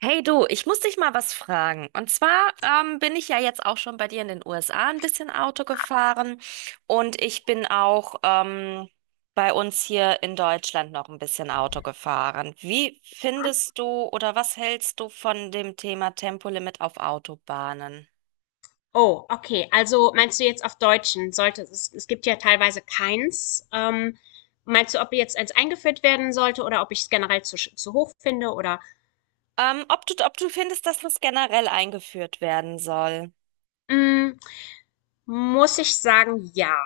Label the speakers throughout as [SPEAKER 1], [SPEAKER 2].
[SPEAKER 1] Hey du, ich muss dich mal was fragen. Und zwar bin ich ja jetzt auch schon bei dir in den USA ein bisschen Auto gefahren und ich bin auch bei uns hier in Deutschland noch ein bisschen Auto gefahren. Wie findest du oder was hältst du von dem Thema Tempolimit auf Autobahnen?
[SPEAKER 2] Oh, okay. Also meinst du jetzt auf Deutschen? Es gibt ja teilweise keins. Meinst du, ob jetzt eins eingeführt werden sollte oder ob ich es generell zu hoch finde?
[SPEAKER 1] Ob du findest, dass das generell eingeführt werden soll?
[SPEAKER 2] Mm, Muss ich sagen, ja.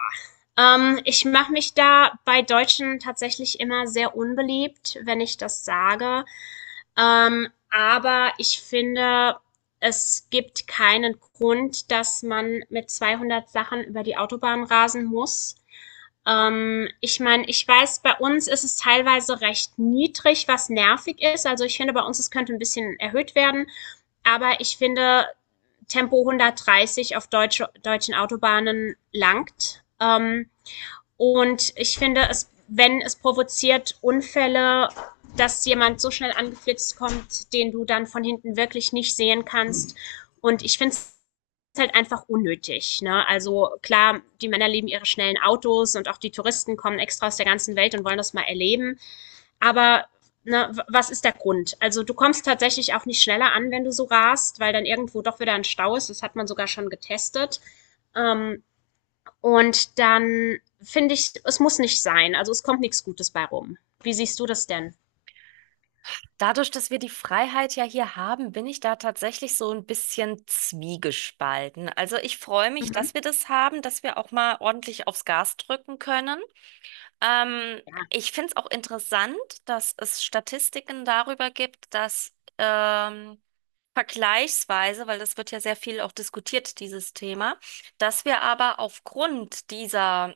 [SPEAKER 2] Ich mache mich da bei Deutschen tatsächlich immer sehr unbeliebt, wenn ich das sage. Aber ich finde, es gibt keinen Grund, dass man mit 200 Sachen über die Autobahn rasen muss. Ich meine, ich weiß, bei uns ist es teilweise recht niedrig, was nervig ist. Also ich finde, bei uns es könnte ein bisschen erhöht werden. Aber ich finde, Tempo 130 auf deutschen Autobahnen langt. Und ich finde, es, wenn es provoziert Unfälle, dass jemand so schnell angeflitzt kommt, den du dann von hinten wirklich nicht sehen kannst. Und ich finde es halt einfach unnötig. Ne? Also klar, die Männer lieben ihre schnellen Autos und auch die Touristen kommen extra aus der ganzen Welt und wollen das mal erleben. Aber ne, was ist der Grund? Also du kommst tatsächlich auch nicht schneller an, wenn du so rast, weil dann irgendwo doch wieder ein Stau ist. Das hat man sogar schon getestet. Ähm, und dann finde ich, es muss nicht sein. Also es kommt nichts Gutes bei rum. Wie siehst du das denn?
[SPEAKER 1] Dadurch, dass wir die Freiheit ja hier haben, bin ich da tatsächlich so ein bisschen zwiegespalten. Also ich freue mich,
[SPEAKER 2] Mhm.
[SPEAKER 1] dass wir das haben, dass wir auch mal ordentlich aufs Gas drücken können. Ähm,
[SPEAKER 2] Ja.
[SPEAKER 1] Ich finde es auch interessant, dass es Statistiken darüber gibt, dass ähm, vergleichsweise, weil das wird ja sehr viel auch diskutiert, dieses Thema, dass wir aber aufgrund dieser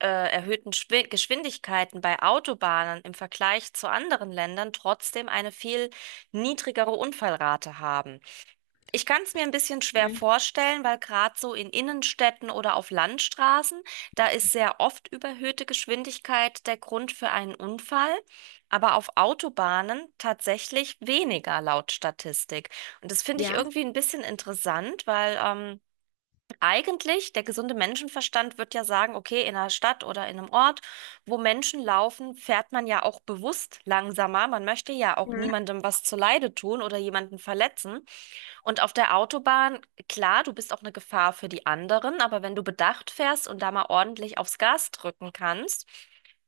[SPEAKER 1] erhöhten Geschwindigkeiten bei Autobahnen im Vergleich zu anderen Ländern trotzdem eine viel niedrigere Unfallrate haben. Ich kann es mir ein bisschen schwer
[SPEAKER 2] Mhm.
[SPEAKER 1] vorstellen, weil gerade so in Innenstädten oder auf Landstraßen da ist sehr oft überhöhte Geschwindigkeit der Grund für einen Unfall. Aber auf Autobahnen tatsächlich weniger laut Statistik. Und das finde ich
[SPEAKER 2] Ja.
[SPEAKER 1] irgendwie ein bisschen interessant, weil eigentlich, der gesunde Menschenverstand wird ja sagen, okay, in einer Stadt oder in einem Ort, wo Menschen laufen, fährt man ja auch bewusst langsamer. Man möchte ja auch
[SPEAKER 2] Mhm.
[SPEAKER 1] niemandem was zuleide tun oder jemanden verletzen. Und auf der Autobahn, klar, du bist auch eine Gefahr für die anderen, aber wenn du bedacht fährst und da mal ordentlich aufs Gas drücken kannst,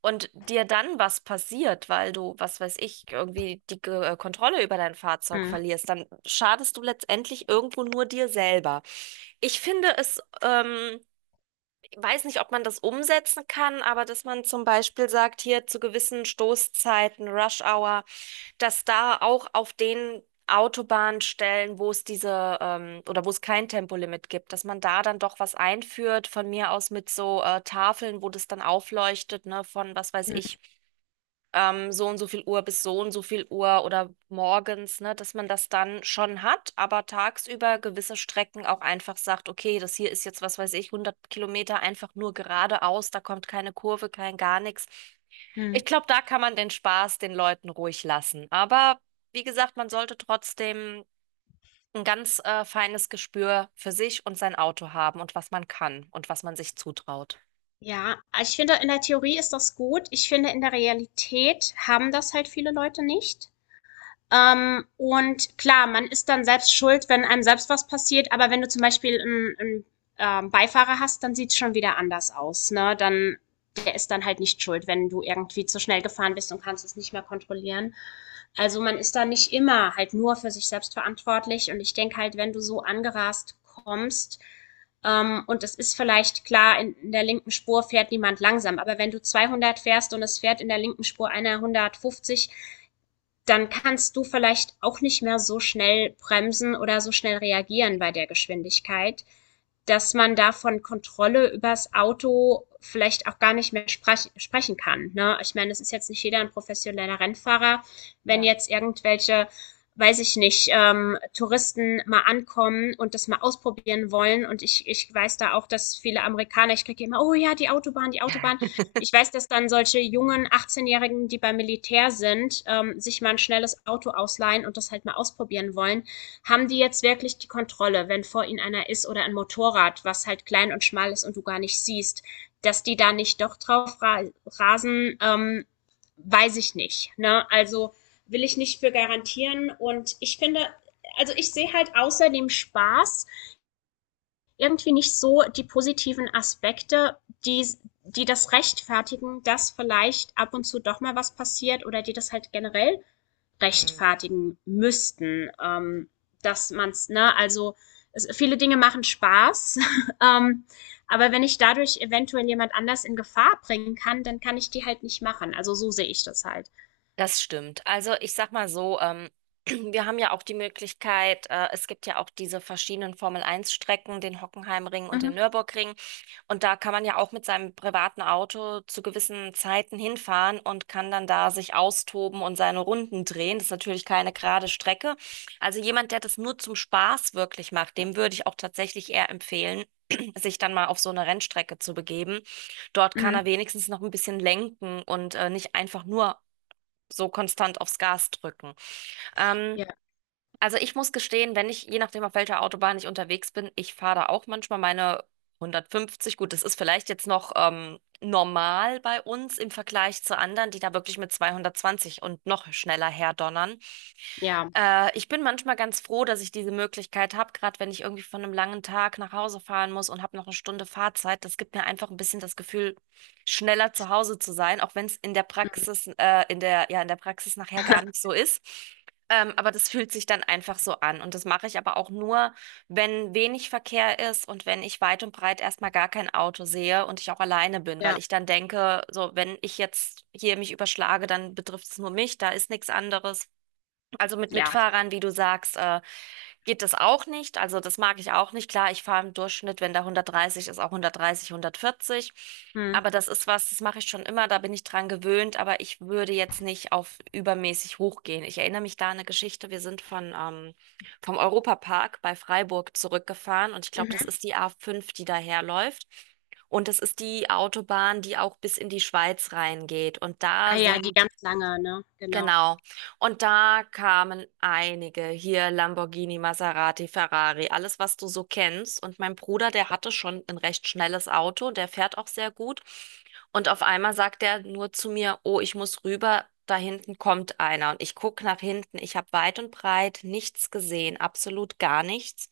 [SPEAKER 1] und dir dann was passiert, weil du, was weiß ich, irgendwie die Kontrolle über dein Fahrzeug
[SPEAKER 2] Mhm.
[SPEAKER 1] verlierst, dann schadest du letztendlich irgendwo nur dir selber. Ich finde es, weiß nicht, ob man das umsetzen kann, aber dass man zum Beispiel sagt, hier zu gewissen Stoßzeiten, Rush Hour, dass da auch auf den Autobahnstellen, wo es diese oder wo es kein Tempolimit gibt, dass man da dann doch was einführt, von mir aus mit so Tafeln, wo das dann aufleuchtet, ne, von was weiß ich,
[SPEAKER 2] Mhm.
[SPEAKER 1] so und so viel Uhr bis so und so viel Uhr oder morgens, ne, dass man das dann schon hat, aber tagsüber gewisse Strecken auch einfach sagt, okay, das hier ist jetzt, was weiß ich, 100 Kilometer einfach nur geradeaus, da kommt keine Kurve, kein gar nichts.
[SPEAKER 2] Mhm.
[SPEAKER 1] Ich glaube, da kann man den Spaß den Leuten ruhig lassen. Aber wie gesagt, man sollte trotzdem ein ganz feines Gespür für sich und sein Auto haben und was man kann und was man sich zutraut.
[SPEAKER 2] Ja, ich finde, in der Theorie ist das gut. Ich finde, in der Realität haben das halt viele Leute nicht. Und klar, man ist dann selbst schuld, wenn einem selbst was passiert, aber wenn du zum Beispiel einen Beifahrer hast, dann sieht es schon wieder anders aus. Ne? Dann, der ist dann halt nicht schuld, wenn du irgendwie zu schnell gefahren bist und kannst es nicht mehr kontrollieren. Also man ist da nicht immer halt nur für sich selbst verantwortlich. Und ich denke halt, wenn du so angerast kommst, und es ist vielleicht klar, der linken Spur fährt niemand langsam, aber wenn du 200 fährst und es fährt in der linken Spur einer 150, dann kannst du vielleicht auch nicht mehr so schnell bremsen oder so schnell reagieren bei der Geschwindigkeit, dass man da von Kontrolle übers Auto vielleicht auch gar nicht mehr sprechen kann. Ne? Ich meine, es ist jetzt nicht jeder ein professioneller Rennfahrer. Wenn
[SPEAKER 1] Ja.
[SPEAKER 2] jetzt irgendwelche, weiß ich nicht, Touristen mal ankommen und das mal ausprobieren wollen und ich weiß da auch, dass viele Amerikaner, ich kriege immer, oh ja, die Autobahn, die Autobahn. Ich weiß, dass dann solche jungen 18-Jährigen, die beim Militär sind, sich mal ein schnelles Auto ausleihen und das halt mal ausprobieren wollen. Haben die jetzt wirklich die Kontrolle, wenn vor ihnen einer ist oder ein Motorrad, was halt klein und schmal ist und du gar nicht siehst, dass die da nicht doch drauf rasen, weiß ich nicht. Ne? Also will ich nicht für garantieren. Und ich finde, also ich sehe halt außer dem Spaß irgendwie nicht so die positiven Aspekte, die, die das rechtfertigen, dass vielleicht ab und zu doch mal was passiert oder die das halt generell
[SPEAKER 1] Hm.
[SPEAKER 2] rechtfertigen müssten, dass man's, ne, also es, viele Dinge machen Spaß, ähm, aber wenn ich dadurch eventuell jemand anders in Gefahr bringen kann, dann kann ich die halt nicht machen. Also so sehe ich das halt.
[SPEAKER 1] Das stimmt. Also ich sag mal so, wir haben ja auch die Möglichkeit, es gibt ja auch diese verschiedenen Formel Eins Strecken, den Hockenheimring und
[SPEAKER 2] Mhm.
[SPEAKER 1] den Nürburgring. Und da kann man ja auch mit seinem privaten Auto zu gewissen Zeiten hinfahren und kann dann da sich austoben und seine Runden drehen. Das ist natürlich keine gerade Strecke. Also jemand, der das nur zum Spaß wirklich macht, dem würde ich auch tatsächlich eher empfehlen, sich dann mal auf so eine Rennstrecke zu begeben. Dort kann er
[SPEAKER 2] Mhm.
[SPEAKER 1] wenigstens noch ein bisschen lenken und nicht einfach nur so konstant aufs Gas drücken.
[SPEAKER 2] Ja,
[SPEAKER 1] Ähm, also ich muss gestehen, wenn ich, je nachdem auf welcher Autobahn ich unterwegs bin, ich fahre da auch manchmal meine 150. Gut, das ist vielleicht jetzt noch normal bei uns im Vergleich zu anderen, die da wirklich mit 220 und noch schneller herdonnern.
[SPEAKER 2] ja,
[SPEAKER 1] Ich bin manchmal ganz froh, dass ich diese Möglichkeit habe, gerade wenn ich irgendwie von einem langen Tag nach Hause fahren muss und habe noch eine Stunde Fahrzeit. Das gibt mir einfach ein bisschen das Gefühl, schneller zu Hause zu sein, auch wenn es in der Praxis, ja, in der Praxis nachher gar nicht so ist. Aber das fühlt sich dann einfach so an. Und das mache ich aber auch nur, wenn wenig Verkehr ist und wenn ich weit und breit erstmal gar kein Auto sehe und ich auch alleine bin, weil
[SPEAKER 2] ja,
[SPEAKER 1] ich dann denke, so, wenn ich jetzt hier mich überschlage, dann betrifft es nur mich, da ist nichts anderes. Also mit
[SPEAKER 2] ja.
[SPEAKER 1] Mitfahrern, wie du sagst, geht das auch nicht. Also das mag ich auch nicht. Klar, ich fahre im Durchschnitt, wenn da 130 ist, auch 130, 140.
[SPEAKER 2] Mhm.
[SPEAKER 1] Aber das ist was, das mache ich schon immer, da bin ich dran gewöhnt, aber ich würde jetzt nicht auf übermäßig hochgehen. Ich erinnere mich da an eine Geschichte. Wir sind vom Europapark bei Freiburg zurückgefahren und ich glaube, das
[SPEAKER 2] Mhm.
[SPEAKER 1] ist die A5, die daherläuft. Und das ist die Autobahn, die auch bis in die Schweiz reingeht. Und da
[SPEAKER 2] Ah ja, die
[SPEAKER 1] sind.
[SPEAKER 2] ganz lange, ne? Genau.
[SPEAKER 1] Genau. Und da kamen einige hier, Lamborghini, Maserati, Ferrari, alles, was du so kennst. Und mein Bruder, der hatte schon ein recht schnelles Auto, der fährt auch sehr gut. Und auf einmal sagt er nur zu mir, oh, ich muss rüber, da hinten kommt einer. Und ich gucke nach hinten, ich habe weit und breit nichts gesehen, absolut gar nichts.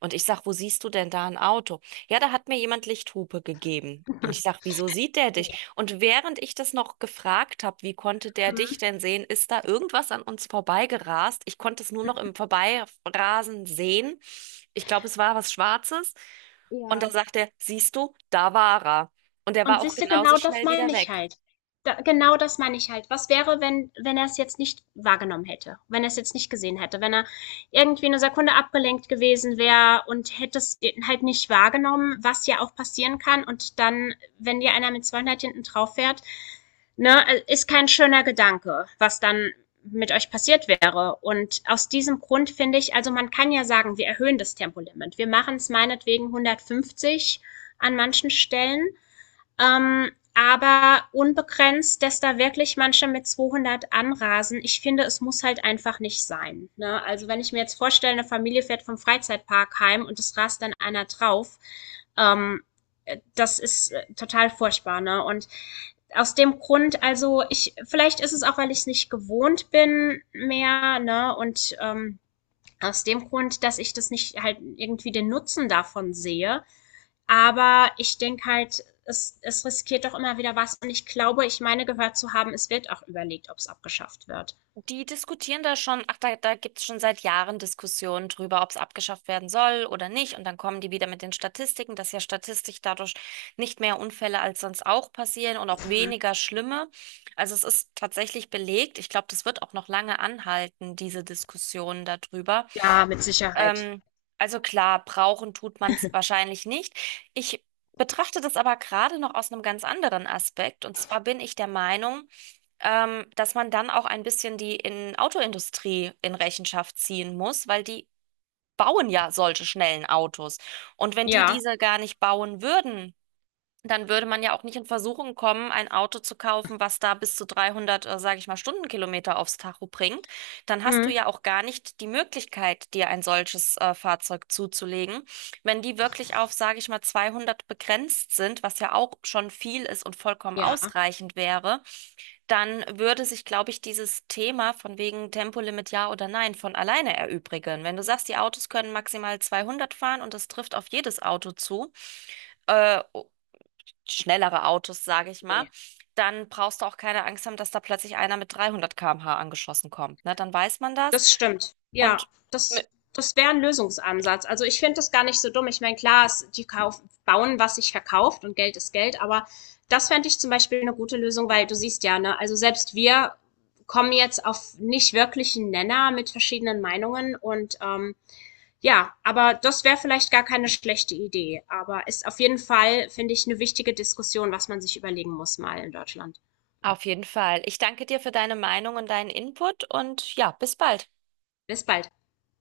[SPEAKER 1] Und ich sag, wo siehst du denn da ein Auto? Ja, da hat mir jemand Lichthupe gegeben. Und ich sag, wieso sieht der dich? Und während ich das noch gefragt habe, wie konnte der dich
[SPEAKER 2] Mhm.
[SPEAKER 1] denn sehen, ist da irgendwas an uns vorbeigerast. Ich konnte es nur noch im Vorbeirasen sehen. Ich glaube, es war was Schwarzes. Und da
[SPEAKER 2] Ja.
[SPEAKER 1] sagt er, siehst du, da war er. Und er war
[SPEAKER 2] Und
[SPEAKER 1] auch
[SPEAKER 2] siehste,
[SPEAKER 1] genauso
[SPEAKER 2] genau das
[SPEAKER 1] schnell
[SPEAKER 2] meine
[SPEAKER 1] wieder
[SPEAKER 2] ich
[SPEAKER 1] weg.
[SPEAKER 2] halt. Da genau das meine ich halt. Was wäre, wenn er es jetzt nicht wahrgenommen hätte? Wenn er es jetzt nicht gesehen hätte? Wenn er irgendwie eine Sekunde abgelenkt gewesen wäre und hätte es halt nicht wahrgenommen, was ja auch passieren kann, und dann, wenn dir einer mit 200 hinten drauf fährt, ne, ist kein schöner Gedanke, was dann mit euch passiert wäre. Und aus diesem Grund finde ich, also man kann ja sagen, wir erhöhen das Tempolimit. Wir machen es meinetwegen 150 an manchen Stellen. Ähm, aber unbegrenzt, dass da wirklich manche mit 200 anrasen, ich finde, es muss halt einfach nicht sein, ne? Also, wenn ich mir jetzt vorstelle, eine Familie fährt vom Freizeitpark heim und es rast dann einer drauf, ähm, das ist, total furchtbar, ne? Und aus dem Grund also, ich vielleicht ist es auch, weil ich es nicht gewohnt bin mehr, ne? Und aus dem Grund, dass ich das nicht halt irgendwie den Nutzen davon sehe, aber ich denke halt, es riskiert doch immer wieder was. Und ich glaube, ich meine gehört zu haben, es wird auch überlegt, ob es abgeschafft wird.
[SPEAKER 1] Die diskutieren da schon, ach, da gibt es schon seit Jahren Diskussionen drüber, ob es abgeschafft werden soll oder nicht. Und dann kommen die wieder mit den Statistiken, dass ja statistisch dadurch nicht mehr Unfälle als sonst auch passieren und auch weniger schlimme. Also es ist tatsächlich belegt. Ich glaube, das wird auch noch lange anhalten, diese Diskussion darüber.
[SPEAKER 2] Ja, mit Sicherheit.
[SPEAKER 1] Ähm, also klar, brauchen tut man es wahrscheinlich nicht. Ich betrachte das aber gerade noch aus einem ganz anderen Aspekt. Und zwar bin ich der Meinung, dass man dann auch ein bisschen die in Autoindustrie in Rechenschaft ziehen muss, weil die bauen ja solche schnellen Autos. Und wenn die
[SPEAKER 2] Ja.
[SPEAKER 1] diese gar nicht bauen würden, dann würde man ja auch nicht in Versuchung kommen, ein Auto zu kaufen, was da bis zu 300, sage ich mal, Stundenkilometer aufs Tacho bringt. Dann hast du
[SPEAKER 2] Mhm.
[SPEAKER 1] ja auch gar nicht die Möglichkeit, dir ein solches, Fahrzeug zuzulegen. Wenn die wirklich auf, sage ich mal, 200 begrenzt sind, was ja auch schon viel ist und vollkommen
[SPEAKER 2] Ja.
[SPEAKER 1] ausreichend wäre, dann würde sich, glaube ich, dieses Thema von wegen Tempolimit ja oder nein von alleine erübrigen. Wenn du sagst, die Autos können maximal 200 fahren und das trifft auf jedes Auto zu, äh, schnellere Autos, sage ich mal,
[SPEAKER 2] Nee.
[SPEAKER 1] dann brauchst du auch keine Angst haben, dass da plötzlich einer mit 300 km/h angeschossen kommt. Ne? Dann weiß man das.
[SPEAKER 2] Das stimmt. Ja,
[SPEAKER 1] Und mi-
[SPEAKER 2] das wäre ein Lösungsansatz. Also ich finde das gar nicht so dumm. Ich meine, klar, es, die kauf, bauen, was sich verkauft und Geld ist Geld, aber das fände ich zum Beispiel eine gute Lösung, weil du siehst ja, ne, also selbst wir kommen jetzt auf nicht wirklichen Nenner mit verschiedenen Meinungen und ja, aber das wäre vielleicht gar keine schlechte Idee. Aber ist auf jeden Fall, finde ich, eine wichtige Diskussion, was man sich überlegen muss mal in Deutschland.
[SPEAKER 1] auf jeden Fall. Ich danke dir für deine Meinung und deinen Input und ja, bis bald.
[SPEAKER 2] Bis bald.